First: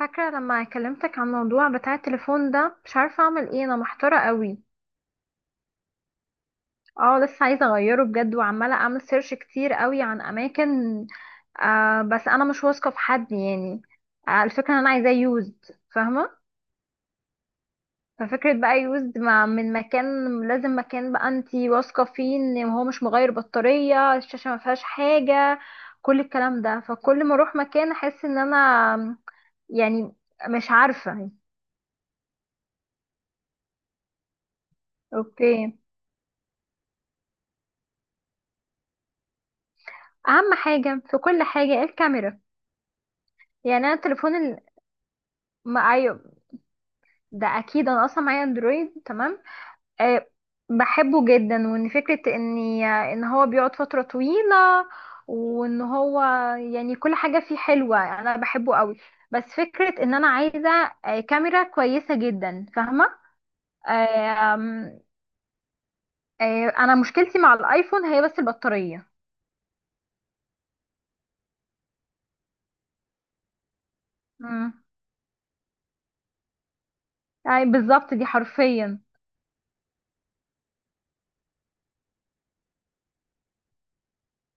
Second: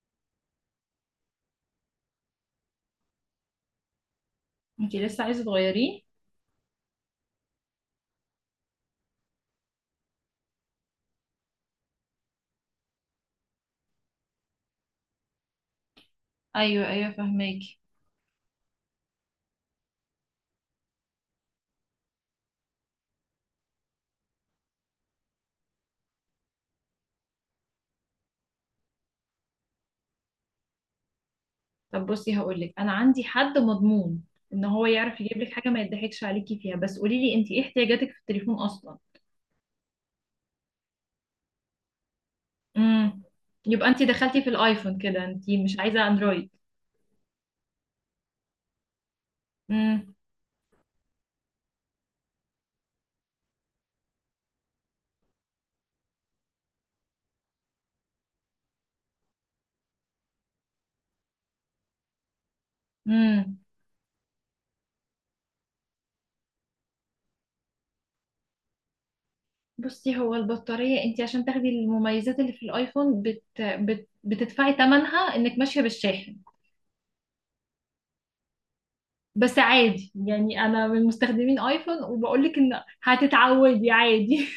فاكرة لما كلمتك عن الموضوع بتاع التليفون ده، مش عارفة اعمل ايه، انا محتارة قوي. انتي لسه عايزه تغيريه؟ اه لسه عايزة اغيره بجد، وعمالة اعمل سيرش كتير قوي عن اماكن. بس انا مش واثقة في حد يعني. الفكرة ان انا عايزاه يوزد. فاهمة. ايوه، ايوه، فهماكي. ففكرة بقى يوزد مع من مكان، لازم مكان بقى انتي واثقة فيه ان هو مش مغير بطارية، الشاشة ما فيهاش حاجة، كل الكلام ده. فكل ما اروح مكان احس ان انا، يعني، مش عارفة. طب بصي، هقولك انا عندي حد مضمون ان هو يعرف يجيب لك حاجه اوكي، ما يضحكش عليكي فيها. بس قولي لي انتي، ايه احتياجاتك في التليفون اصلا؟ اهم حاجه في كل حاجه الكاميرا. امم. يعني يبقى انا انتي التليفون دخلتي في ال... الايفون كده، انتي مش ما... عايزه أيوه، اندرويد. ده اكيد، انا اصلا معايا اندرويد تمام. امم. أه، بحبه جدا، وان فكره ان هو بيقعد فتره طويله، وان هو يعني كل حاجه فيه حلوه، انا بحبه قوي. بس فكره ان انا عايزه كاميرا كويسه جدا، فاهمه. امم. أه... آم، انا مشكلتي مع الايفون هي بس البطاريه. بصي، هو البطاريه انتي عشان تاخدي المميزات اللي في الايفون بتدفعي امم ثمنها انك ماشيه بالشاحن. يعني بالظبط دي حرفيا. بس عادي، يعني انا من مستخدمين ايفون وبقولك ان هتتعودي عادي.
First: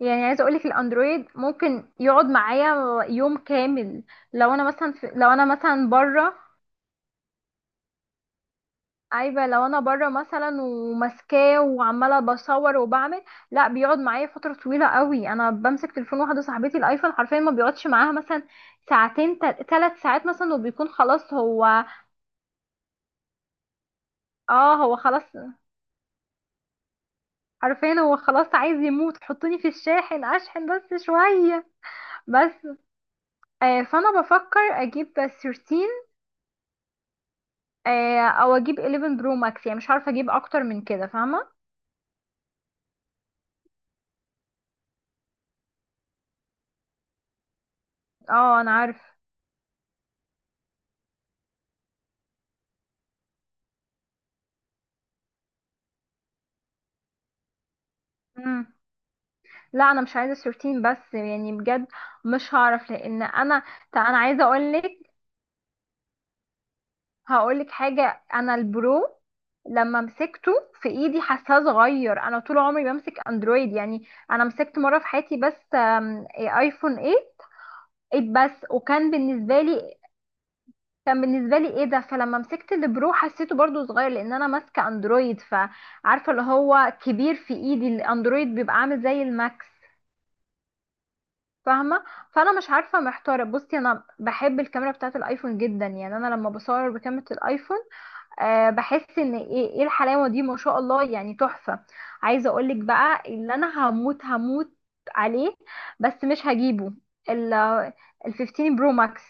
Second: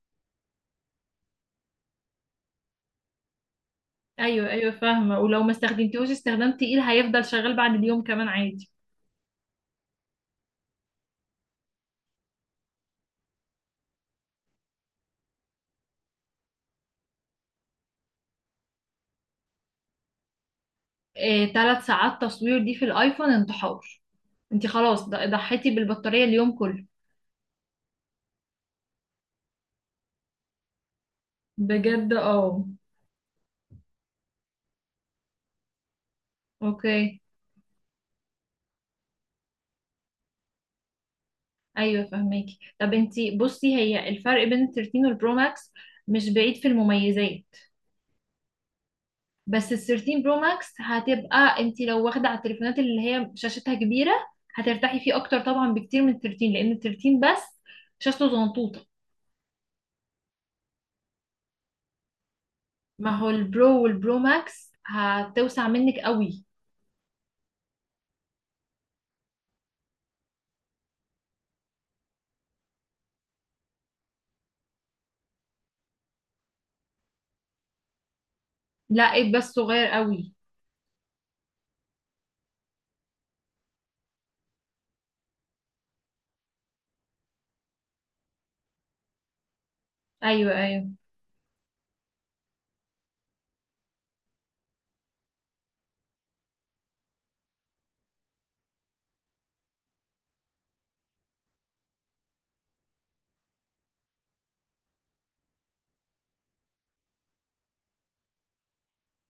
يعني عايزه اقولك الاندرويد ممكن يقعد معايا يوم كامل. ايوه، ايوه، فاهمه. لو ولو انا ما مثلا استخدمتيهوش بره، استخدام تقيل هيفضل شغال بعد اليوم كمان عادي. عايبه لو انا بره مثلا وماسكاه وعماله بصور وبعمل، لا بيقعد معايا فتره طويله قوي. انا بمسك تليفون، واحده صاحبتي الايفون حرفيا ما بيقعدش معاها مثلا ساعتين ثلاث ساعات مثلا، وبيكون خلاص إيه، هو. 3 ساعات تصوير دي في الايفون انتحار. انت اه هو خلاص خلاص، ضحيتي بالبطاريه اليوم كله. حرفيا هو خلاص عايز يموت، حطوني في الشاحن اشحن بس شويه بجد، اه. بس. فانا بفكر اجيب 13، اوكي. او اجيب 11 برو ماكس، يعني مش عارفه اجيب اكتر من كده، فاهمه. ايوه فهماكي. طب انت، بصي هي الفرق بين ال 13 والبرو ماكس مش بعيد في المميزات. اه انا عارف. بس ال 13 برو ماكس هتبقى انت لو واخده على التليفونات اللي هي شاشتها كبيره هترتاحي فيه اكتر طبعا بكتير من ال 13، لان ال 13 بس شاشته مم. زنطوطه. لا انا مش عايزه 13 بس يعني، بجد مش هعرف ما لان هو انا. البرو طب والبرو انا عايزه ماكس اقول لك، هتوسع منك قوي. هقول لك حاجه. انا البرو لما مسكته في ايدي حاساه صغير، انا طول عمري بمسك اندرويد. يعني انا مسكت مره في حياتي بس ايفون 8، 8 بس، لا، وكان ايد بس بالنسبه صغير لي، قوي. كان بالنسبه لي ايه ده. فلما مسكت البرو حسيته برضو صغير، لان انا ماسكه اندرويد، فعارفه اللي هو كبير في ايدي، الاندرويد بيبقى عامل زي الماكس، ايوه، ايوه، فاهمه. فانا مش عارفه، محتاره. بصي انا بحب الكاميرا بتاعه الايفون جدا، يعني انا لما بصور بكاميرا الايفون، أه بحس ان ايه الحلاوه دي، ما شاء الله يعني، تحفه. عايزه اقولك بقى، اللي انا هموت، هموت عليه بس مش هجيبه، ال ال 15 برو ماكس.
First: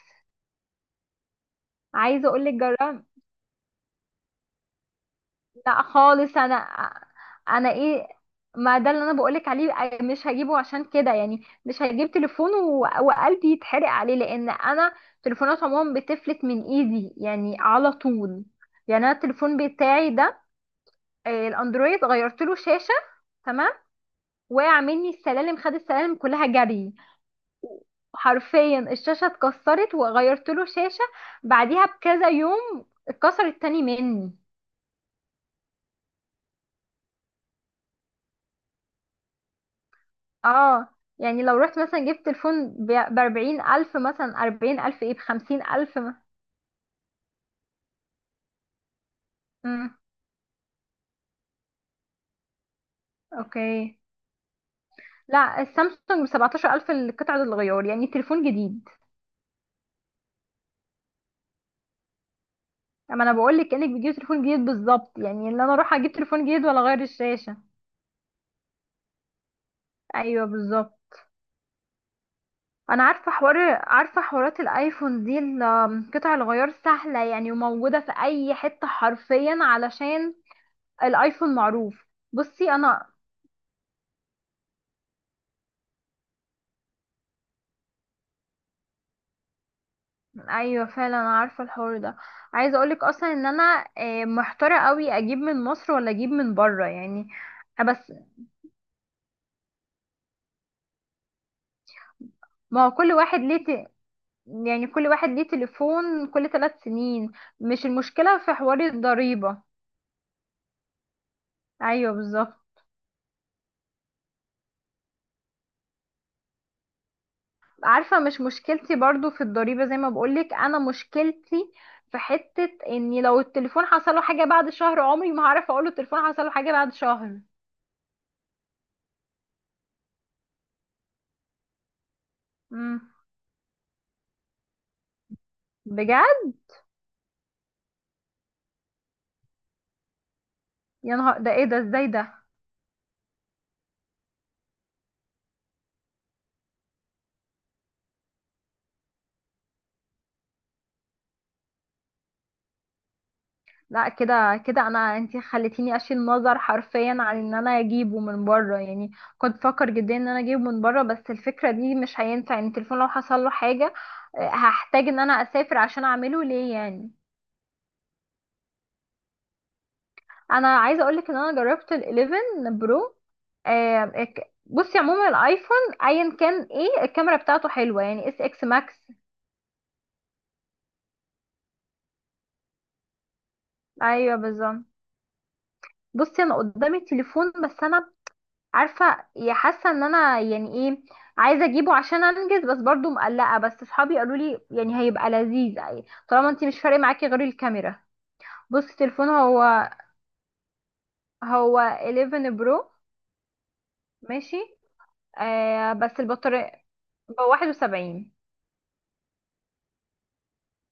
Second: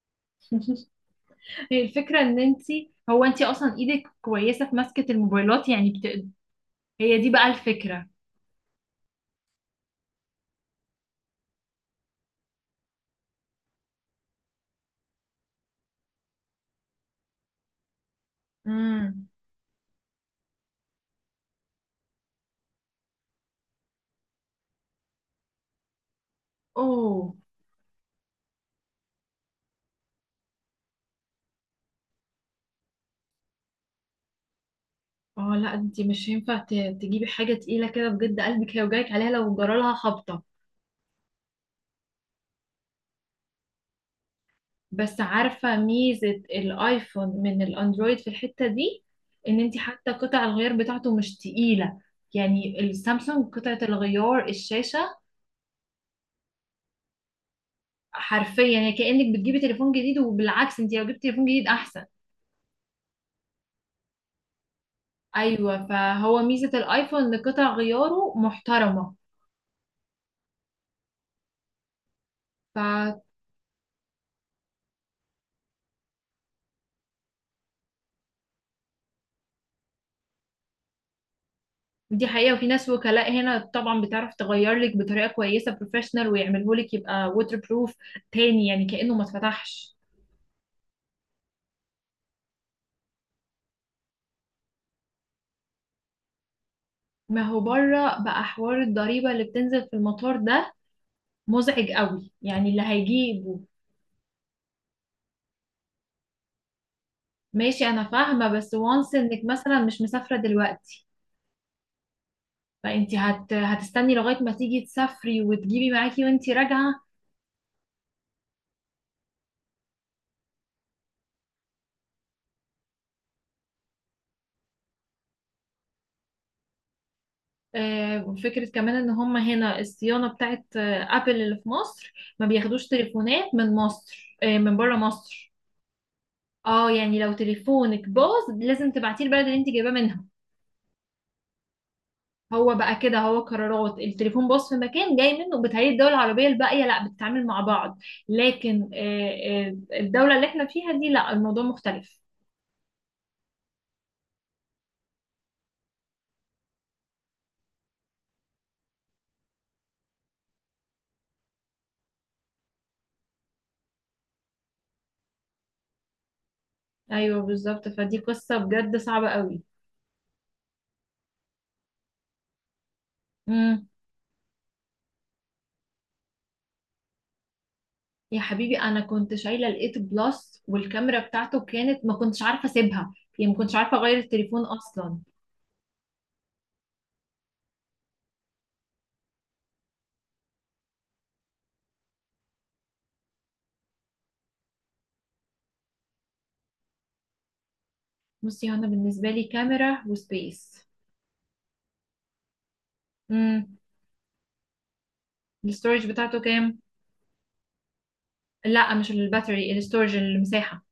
هي الفكره عايزه ان اقولك انت، جربت. هو انت اصلا ايدك كويسه في مسكه الموبايلات، لا يعني خالص انا، هي دي بقى انا الفكره. ايه، ما ده اللي انا بقولك عليه، مش هجيبه عشان كده. يعني مش هجيب تليفون وقلبي يتحرق عليه، لان انا تليفونات عموما بتفلت من ايدي يعني على طول. يعني انا امم. التليفون بتاعي ده، الاندرويد، غيرت له شاشه. تمام، وقع مني السلالم، خد السلالم كلها جري، اوه. حرفيا الشاشه اتكسرت وغيرت له شاشه، بعديها بكذا يوم اتكسرت تاني مني. اه، لا انت مش هينفع تجيبي حاجه تقيله كده بجد، قلبك هيوجعك عليها لو جرالها خبطه. اه يعني لو رحت مثلا جبت تليفون بأربعين ألف، مثلا أربعين ألف، ايه، بس بخمسين عارفه ألف م... ميزه الايفون من الاندرويد في الحته دي ان انت مم. حتى قطع الغيار بتاعته مش تقيله. يعني السامسونج قطعه اوكي. الغيار الشاشه، لا السامسونج بسبعتاشر ألف القطعة الغيار، يعني تليفون حرفيا جديد. يعني كأنك بتجيبي تليفون جديد، وبالعكس انت لو جبتي تليفون جديد احسن. اما انا بقولك كأنك بتجيب تليفون جديد بالظبط، يعني ان انا ايوه، اروح اجيب فهو تليفون جديد ميزة ولا اغير الايفون ان الشاشة. قطع غياره محترمة. ايوه بالظبط. انا فدي عارفه حوار، عارفه حوارات الايفون دي، قطع الغيار سهله يعني، وموجوده في اي حته حرفيا، علشان الايفون معروف. حقيقة. وفي بصي ناس انا، وكلاء هنا طبعا بتعرف تغير لك بطريقة كويسة بروفيشنال ويعمله لك يبقى ووتر بروف تاني، يعني كأنه ما اتفتحش. ايوه فعلا انا عارفه الحوار ده. عايزه اقولك اصلا ان انا محتاره قوي اجيب من مصر ولا اجيب من بره يعني. ما هو بس بره بقى حوار الضريبة اللي بتنزل في المطار ده مزعج قوي، يعني اللي ما هو كل واحد هيجيبه. ليه ت... يعني كل واحد ليه تليفون كل ثلاث سنين. ماشي، مش انا المشكله فاهمة. في بس حوار وانس انك الضريبه، مثلا مش مسافرة دلوقتي، ايوه بالظبط. فانت هتستني لغايه ما تيجي تسافري وتجيبي معاكي وانت راجعه. عارفه، مش مشكلتي برضو في الضريبه، زي ما بقولك، انا مشكلتي في حته اني لو التليفون حصله حاجه بعد شهر، عمري ما هعرف اقوله التليفون حصله حاجه بعد شهر. فكرة كمان ان هم هنا الصيانة بتاعت ابل اللي في مصر ما بياخدوش امم، تليفونات من مصر، من بره مصر. بجد؟ اه، يعني لو تليفونك باظ لازم تبعتيه البلد اللي انت جايباه منها. يا نهار ده، ايه ده، ازاي ده؟ هو بقى كده، هو قرارات التليفون باظ في مكان جاي منه بتهيئ الدول العربية الباقية لا بتتعامل مع بعض. لكن الدولة اللي احنا فيها دي لا، الموضوع مختلف. لا كده كده انا، انتي خليتيني اشيل نظر حرفيا عن ان انا اجيبه من بره يعني. كنت بفكر جدا ان انا اجيبه من بره، بس الفكره دي مش هينفع يعني، التليفون لو حصل له حاجه هحتاج ان انا اسافر عشان اعمله ليه يعني. ايوه بالظبط، فدي قصة بجد صعبة قوي. انا عايزه اقولك ان انا جربت ال11 برو، بصي عموما الايفون ايا كان، ايه الكاميرا بتاعته حلوه يعني، يا اس اكس حبيبي، انا ماكس. كنت شايله الايت بلس والكاميرا بتاعته كانت ما كنتش عارفه اسيبها، يعني ما كنتش عارفه اغير ايوه التليفون بالظبط. اصلا. بصي انا قدامي تليفون، بس انا عارفه، يا حاسه ان انا يعني ايه، عايزه اجيبه عشان انجز، بس برضو مقلقه. بس صحابي قالوا لي يعني هيبقى لذيذ، يعني طالما انت مش فارق معاكي غير الكاميرا. بصي، هو انا بصي تليفون بالنسبه لي هو، كاميرا وسبيس. هو 11 برو. امم. ماشي. آه الاستورج بس بتاعته كام؟ البطاريه. هو 71. لا، مش الباتري، الاستورج، المساحه.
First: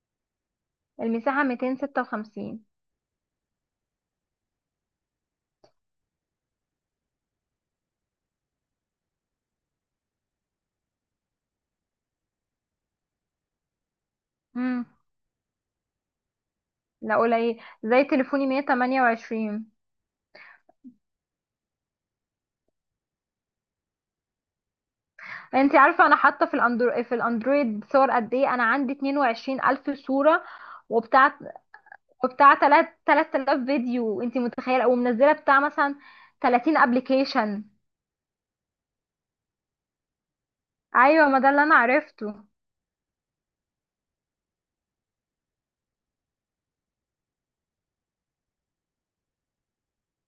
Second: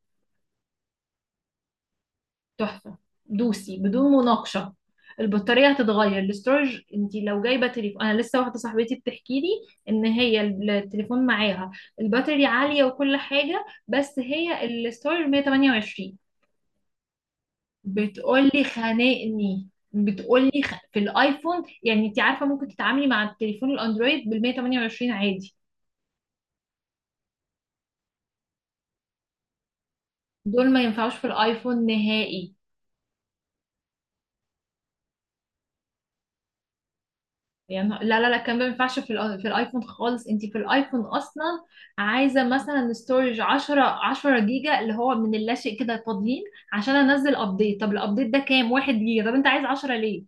المساحه 256. تحفه. دوسي بدون مناقشه. البطاريه هتتغير. الاستورج، انت لو جايبه تليفون، انا لسه واحده صاحبتي بتحكي لي ان هي التليفون معاها الباتري عاليه وكل حاجه، بس هي امم، الاستورج 128. لا قليل، زي تليفوني بتقولي خانقني، 128. بتقولي في الايفون. يعني انت عارفه ممكن تتعاملي مع التليفون الاندرويد بال 128 عادي. انت عارفه انا حاطه في الاندرويد صور قد ايه؟ انا عندي 220 الف صوره، دول ما ينفعوش في وبتاع الايفون نهائي، وبتاع تلات 3000 فيديو، انت متخيله؟ او منزله بتاع مثلا 30 ابلكيشن. يعني. لا، لا، لا، الكلام ده ما ينفعش في في الايفون خالص. انت في الايفون ايوه ما اصلا ده اللي انا عايزه عرفته. مثلا ستورج 10، 10 جيجا اللي هو من اللاشيء كده فاضيين، عشان انزل ابديت. طب الابديت ده كام؟ 1 جيجا. طب انت عايز 10 ليه؟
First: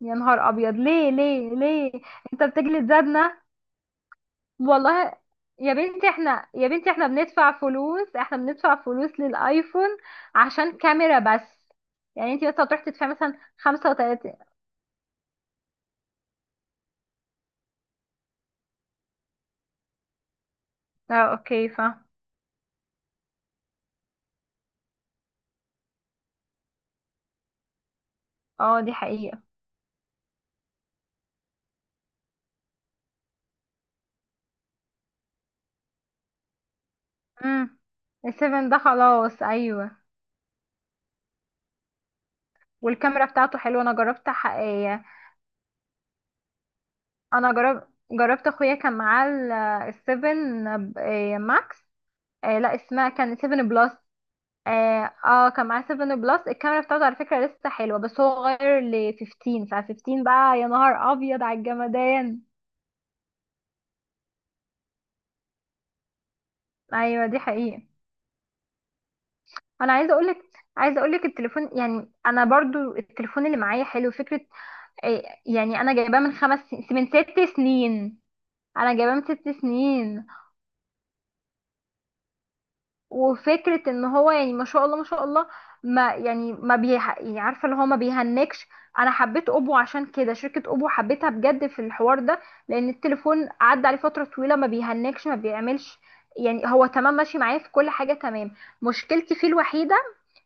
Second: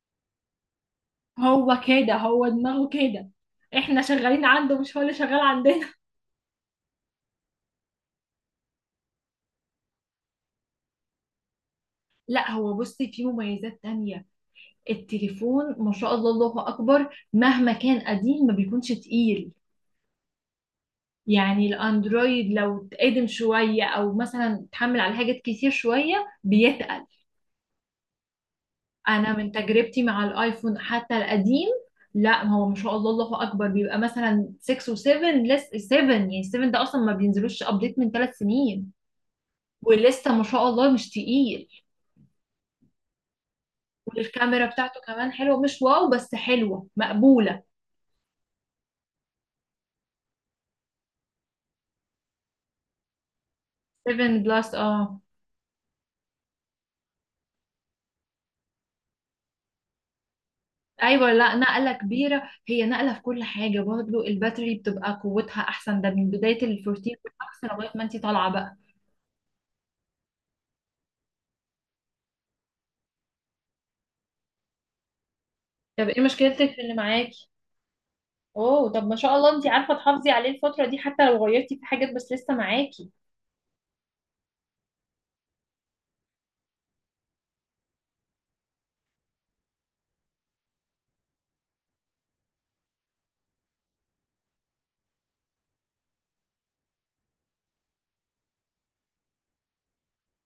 يا نهار ابيض، ليه ليه هو ليه؟ كده، انت هو بتجلد دماغه كده. ذاتنا، احنا شغالين عنده، مش هو والله. اللي شغال يا عندنا. بنتي احنا، يا بنتي احنا بندفع فلوس، احنا بندفع فلوس للايفون عشان كاميرا بس. يعني انت لا، بس هو هتروحي تدفعي بصي، في مثلا مميزات تانية. 35. التليفون ما شاء الله، الله اكبر، مهما كان قديم ما بيكونش تقيل. اه يعني اوكي فا. الاندرويد لو اتقدم شويه او مثلا اتحمل على حاجات كتير شويه بيتقل. اه دي انا حقيقة. من تجربتي مع الايفون حتى القديم، لا، ما هو ما شاء الله، الله اكبر، بيبقى مثلا 6 و7. لسه 7، يعني 7 ده اصلا ما بينزلوش امم، ابديت من 3 السيفن ده سنين. خلاص، ايوه. ولسه ما شاء الله مش تقيل. والكاميرا بتاعته حلوه، انا جربت والكاميرا بتاعته حقيقية. كمان حلوه، مش واو بس حلوه انا مقبوله. جربت اخويا كان معاه السيفن ماكس، آه لا اسمها كان سيفن بلس. 7 بلس، اه اه. كان معاه سيفن بلس، الكاميرا بتاعته على فكرة لسه حلوة، بس هو غير ل 15، فال15 بقى يا نهار ايوه، ابيض لا على نقله الجمدان. كبيره هي، نقله في كل حاجه، برضه الباتري بتبقى قوتها احسن ده من بدايه ال 14 ايوه دي والاكس حقيقة. لغايه ما انت طالعه بقى. انا عايزه اقولك، عايزه اقولك التليفون، يعني انا برضو التليفون اللي معايا حلو فكرة، يعني انا طب جايباه ايه من مشكلتك في اللي من ست معاكي؟ سنين. اوه، انا طب جايباه ما من شاء ست الله انت عارفه سنين، تحافظي عليه الفتره دي، حتى لو غيرتي في حاجات بس لسه معاكي. وفكرة ان هو يعني ما شاء الله ما شاء الله، ما يعني ما بيح... يعني عارفة اللي هو ما بيهنكش. انا حبيت اوبو عشان كده، شركة اوبو حبيتها بجد في الحوار ده، لان التليفون عدى عليه فترة طويلة، ما بيهنكش، ما بيعملش. يعني هو تمام، ماشي معايا في كل حاجة تمام. مشكلتي فيه الوحيدة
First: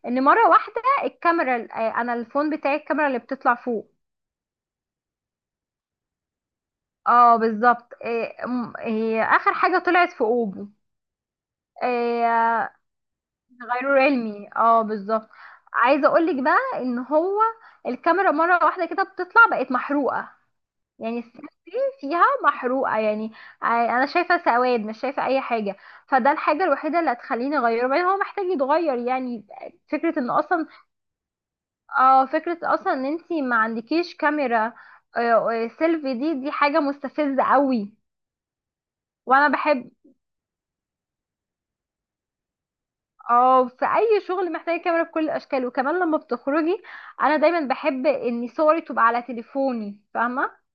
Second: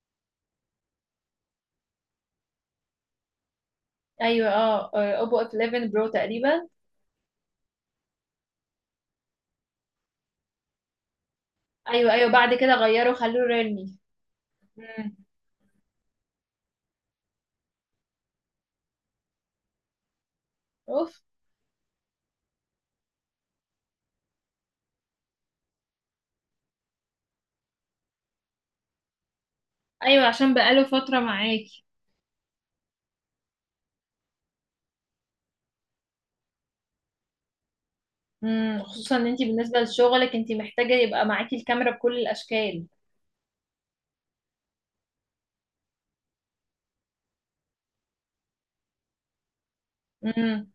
ان مرة واحدة الكاميرا، انا الفون بتاعي الكاميرا اللي بتطلع فوق. ايوه، اه، اوبو اف 11 برو تقريبا. اه بالظبط، اخر حاجة طلعت في اوبو ايوه، ايوه، بعد كده آه، غيره خلوه ريلمي. غير علمي، اه مم. بالظبط. عايزه اقولك بقى ان هو الكاميرا مره واحده كده بتطلع بقت محروقه، يعني اوف. السن فيها محروقه يعني. انا شايفه سواد، مش شايفه اي حاجه. فده الحاجه الوحيده اللي هتخليني اغيره، بعدين هو محتاج يتغير يعني. فكره ايوه، ان عشان اصلا، بقاله فتره معاكي. اه فكره اصلا ان انتي ما عندكيش كاميرا آه، سيلفي، دي حاجه مستفزه قوي. امم، خصوصا ان انت وانا بالنسبه بحب، لشغلك انت محتاجه يبقى معاكي الكاميرا بكل الاشكال. اه في اي شغل محتاجه كاميرا بكل الاشكال، وكمان لما بتخرجي انا دايما بحب ان صوري تبقى على تليفوني، فاهمه؟ امم.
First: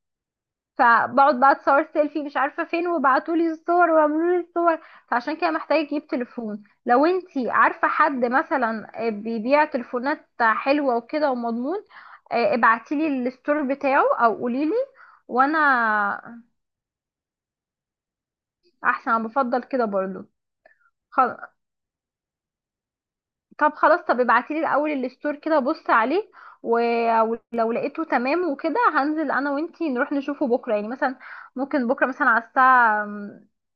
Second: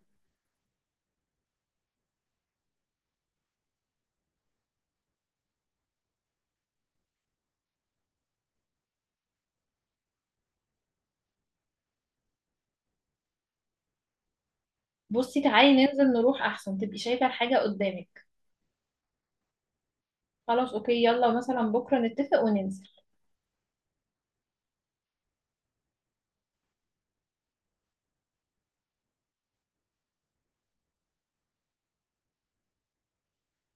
فبقعد بقى اتصور سيلفي مش عارفه فين، وبعتوا لي الصور وعملوا لي الصور. فعشان كده محتاجه اجيب تليفون. لو انتي عارفه حد مثلا بيبيع تليفونات حلوه وكده ومضمون، ابعتي لي الستور بتاعه او قولي لي. بصي، وانا، تعالي ننزل نروح احسن تبقي شايفة الحاجة قدامك. احسن انا بفضل كده برضو. خلاص اوكي، يلا مثلا بكرة نتفق وننزل. طب خلاص، طب ابعتيلي الاول الستور كده بص عليه، ولو لقيته تمام وكده هنزل انا وانتي نروح نشوفه بكره يعني مثلا. ممكن بكره مثلا على الساعه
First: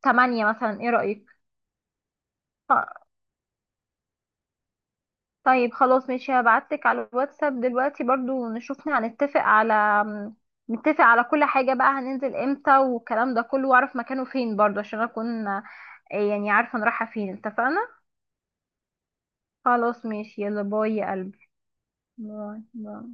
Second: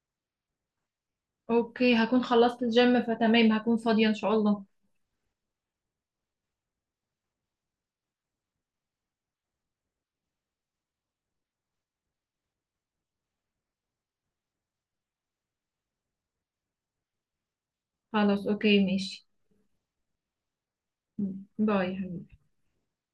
8 مثلا، ايه رايك؟ اوكي، هكون خلصت آه، الجيم فتمام، هكون فاضية ان شاء الله. طيب خلاص، ماشي، هبعتلك على الواتساب دلوقتي برضو نشوف هنتفق على، نتفق على كل حاجه بقى، هننزل امتى والكلام ده كله، واعرف مكانه فين برضو، عشان اكون يعني عارفه انا رايحه فين، اتفقنا؟ خلاص اوكي ماشي. خلاص ماشي، يلا باي يا قلبي. باي. باي باي.